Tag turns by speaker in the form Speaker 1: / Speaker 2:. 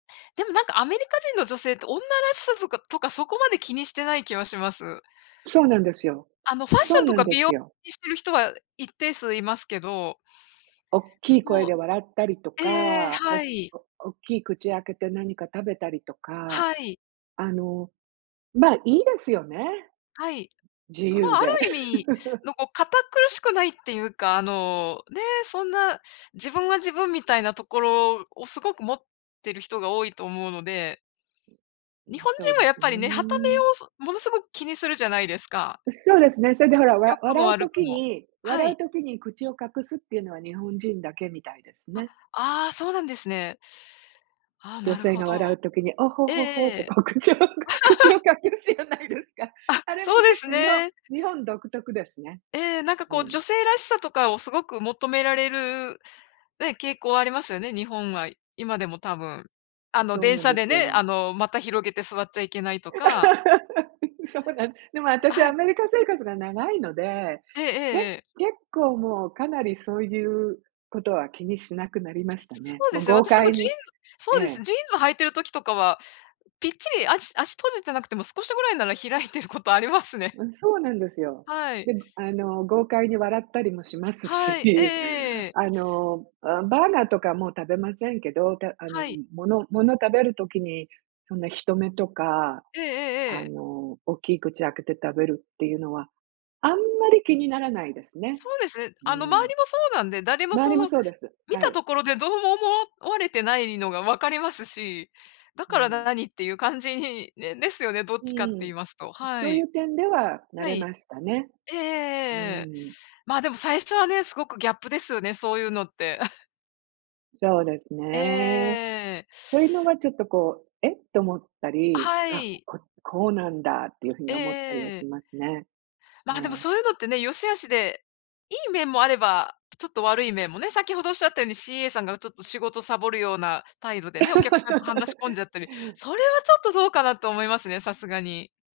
Speaker 1: でも、なんかアメリカ人の女性って、女らしさづかとか、そこまで気にしてない気はします。
Speaker 2: そうなんですよ、
Speaker 1: あのファッシ
Speaker 2: そ
Speaker 1: ョ
Speaker 2: う
Speaker 1: ンと
Speaker 2: なん
Speaker 1: か、
Speaker 2: で
Speaker 1: 美
Speaker 2: す
Speaker 1: 容、
Speaker 2: よ。
Speaker 1: にしてる人は一定数いますけど。
Speaker 2: おっきい声
Speaker 1: そう、
Speaker 2: で笑ったりと
Speaker 1: ええええ、
Speaker 2: か、お
Speaker 1: はい。
Speaker 2: おおっきい口開けて何か食べたりとか、
Speaker 1: はい。
Speaker 2: あの、ま、いいですよね。
Speaker 1: はい。
Speaker 2: 自
Speaker 1: まあ、
Speaker 2: 由
Speaker 1: あ
Speaker 2: で。
Speaker 1: る意味、のこ、堅苦しくないって言うか、あの、ね、そんな、自分は自分みたいなところを、凄く持ってる人が多いと思うので
Speaker 2: う
Speaker 1: 日
Speaker 2: ん、
Speaker 1: 本
Speaker 2: そう
Speaker 1: 人は
Speaker 2: で
Speaker 1: やっ
Speaker 2: す
Speaker 1: ぱ
Speaker 2: ね。
Speaker 1: りね、傍目をすもの凄く気にするじゃないですか。
Speaker 2: う、そうですね、それで、ほら、わ
Speaker 1: 良くも
Speaker 2: 笑う
Speaker 1: 悪く
Speaker 2: 時
Speaker 1: も。
Speaker 2: に
Speaker 1: は
Speaker 2: 笑
Speaker 1: い。
Speaker 2: う時に、口を隠すっていうのは、日本人だけみたいです
Speaker 1: あ、
Speaker 2: ね。
Speaker 1: ああ、そうなんですね。ああ、
Speaker 2: 女
Speaker 1: なる
Speaker 2: 性
Speaker 1: ほ
Speaker 2: が
Speaker 1: ど。
Speaker 2: 笑う時に「おほ
Speaker 1: ええ
Speaker 2: ほほ」っ
Speaker 1: え
Speaker 2: て、
Speaker 1: え。
Speaker 2: こう口を口を隠すじゃないですか。
Speaker 1: あ、
Speaker 2: あれ
Speaker 1: そ
Speaker 2: も
Speaker 1: うで
Speaker 2: 結
Speaker 1: す
Speaker 2: 構、日本
Speaker 1: ね。
Speaker 2: 日本独特ですね。
Speaker 1: ええ、なんか
Speaker 2: う
Speaker 1: こう、
Speaker 2: ん。
Speaker 1: 女性らしさとかを凄く求められる、ね、傾向ありますよね、日本は、今でも多分。あの、
Speaker 2: そう
Speaker 1: 電
Speaker 2: なん
Speaker 1: 車
Speaker 2: で
Speaker 1: で
Speaker 2: す
Speaker 1: ね、あ
Speaker 2: よ。
Speaker 1: の、股広げて座っちゃいけないとか
Speaker 2: そうなんでも私
Speaker 1: は
Speaker 2: ア
Speaker 1: い。
Speaker 2: メリカ生活が長いので、
Speaker 1: えええ
Speaker 2: け
Speaker 1: えええ。
Speaker 2: 結構もう、かなり、そういう事は気にしなくなりました
Speaker 1: そ
Speaker 2: ね。
Speaker 1: う
Speaker 2: も
Speaker 1: で
Speaker 2: う
Speaker 1: すね、
Speaker 2: 豪
Speaker 1: 私も
Speaker 2: 快
Speaker 1: ジーン
Speaker 2: に
Speaker 1: ズそ
Speaker 2: え
Speaker 1: うです、
Speaker 2: え。
Speaker 1: ジーンズ履いてる時とかは、ぴっちり足足閉じてなくても、少しぐらいなら開いてる事ありますね。
Speaker 2: うん、そうなんですよ。
Speaker 1: はい。
Speaker 2: で、あの豪快に笑ったりもします
Speaker 1: はい、えええ
Speaker 2: し、
Speaker 1: えええ。
Speaker 2: あの、あ、バーガーとかもう食べませんけど、たあの
Speaker 1: はい。
Speaker 2: 物物食べる時に、そんな人目とか、
Speaker 1: ええええ
Speaker 2: あ
Speaker 1: ええ。
Speaker 2: の、おっきい口開けて食べるっていうのは、あんまり気にならないですね。
Speaker 1: そうです、え。
Speaker 2: うー
Speaker 1: あの、
Speaker 2: ん。
Speaker 1: 周りもそうなんで、誰も、
Speaker 2: 周
Speaker 1: そ
Speaker 2: りも
Speaker 1: の
Speaker 2: そうです、
Speaker 1: 見
Speaker 2: は
Speaker 1: た
Speaker 2: い。
Speaker 1: ところで、どうも思われてないのが、分かりますし、だ
Speaker 2: う
Speaker 1: から
Speaker 2: ん。
Speaker 1: 何って言う感じにね、ですよね、どっ
Speaker 2: う
Speaker 1: ちかって言い
Speaker 2: ん、
Speaker 1: ますと、は
Speaker 2: そうい
Speaker 1: い。
Speaker 2: う点では、慣
Speaker 1: は
Speaker 2: れ
Speaker 1: い。
Speaker 2: ましたね。
Speaker 1: ええええ
Speaker 2: う
Speaker 1: ええええ。
Speaker 2: ん。
Speaker 1: まあ、でも最初はね、凄くギャップですよね、そういうのって。
Speaker 2: そうです
Speaker 1: ええええ
Speaker 2: ね。
Speaker 1: ええええ。
Speaker 2: そういうのが、ちょっとこう、えっ？と思ったり、
Speaker 1: は
Speaker 2: あ、
Speaker 1: い。
Speaker 2: ここうなんだっていう風
Speaker 1: え
Speaker 2: に
Speaker 1: え
Speaker 2: 思ったりは
Speaker 1: えええ
Speaker 2: し
Speaker 1: え。
Speaker 2: ますね。え
Speaker 1: まあ、でも、
Speaker 2: え。
Speaker 1: そういうのってね、良し悪しで、いい面もあれば、ちょっと悪い面もね、先程おっしゃったように、CA さんが、ちょっと仕事サボるような態度でね、お客さんと話し込ん じゃったり、それはちょっと、どうかなと思いますね、さすがに。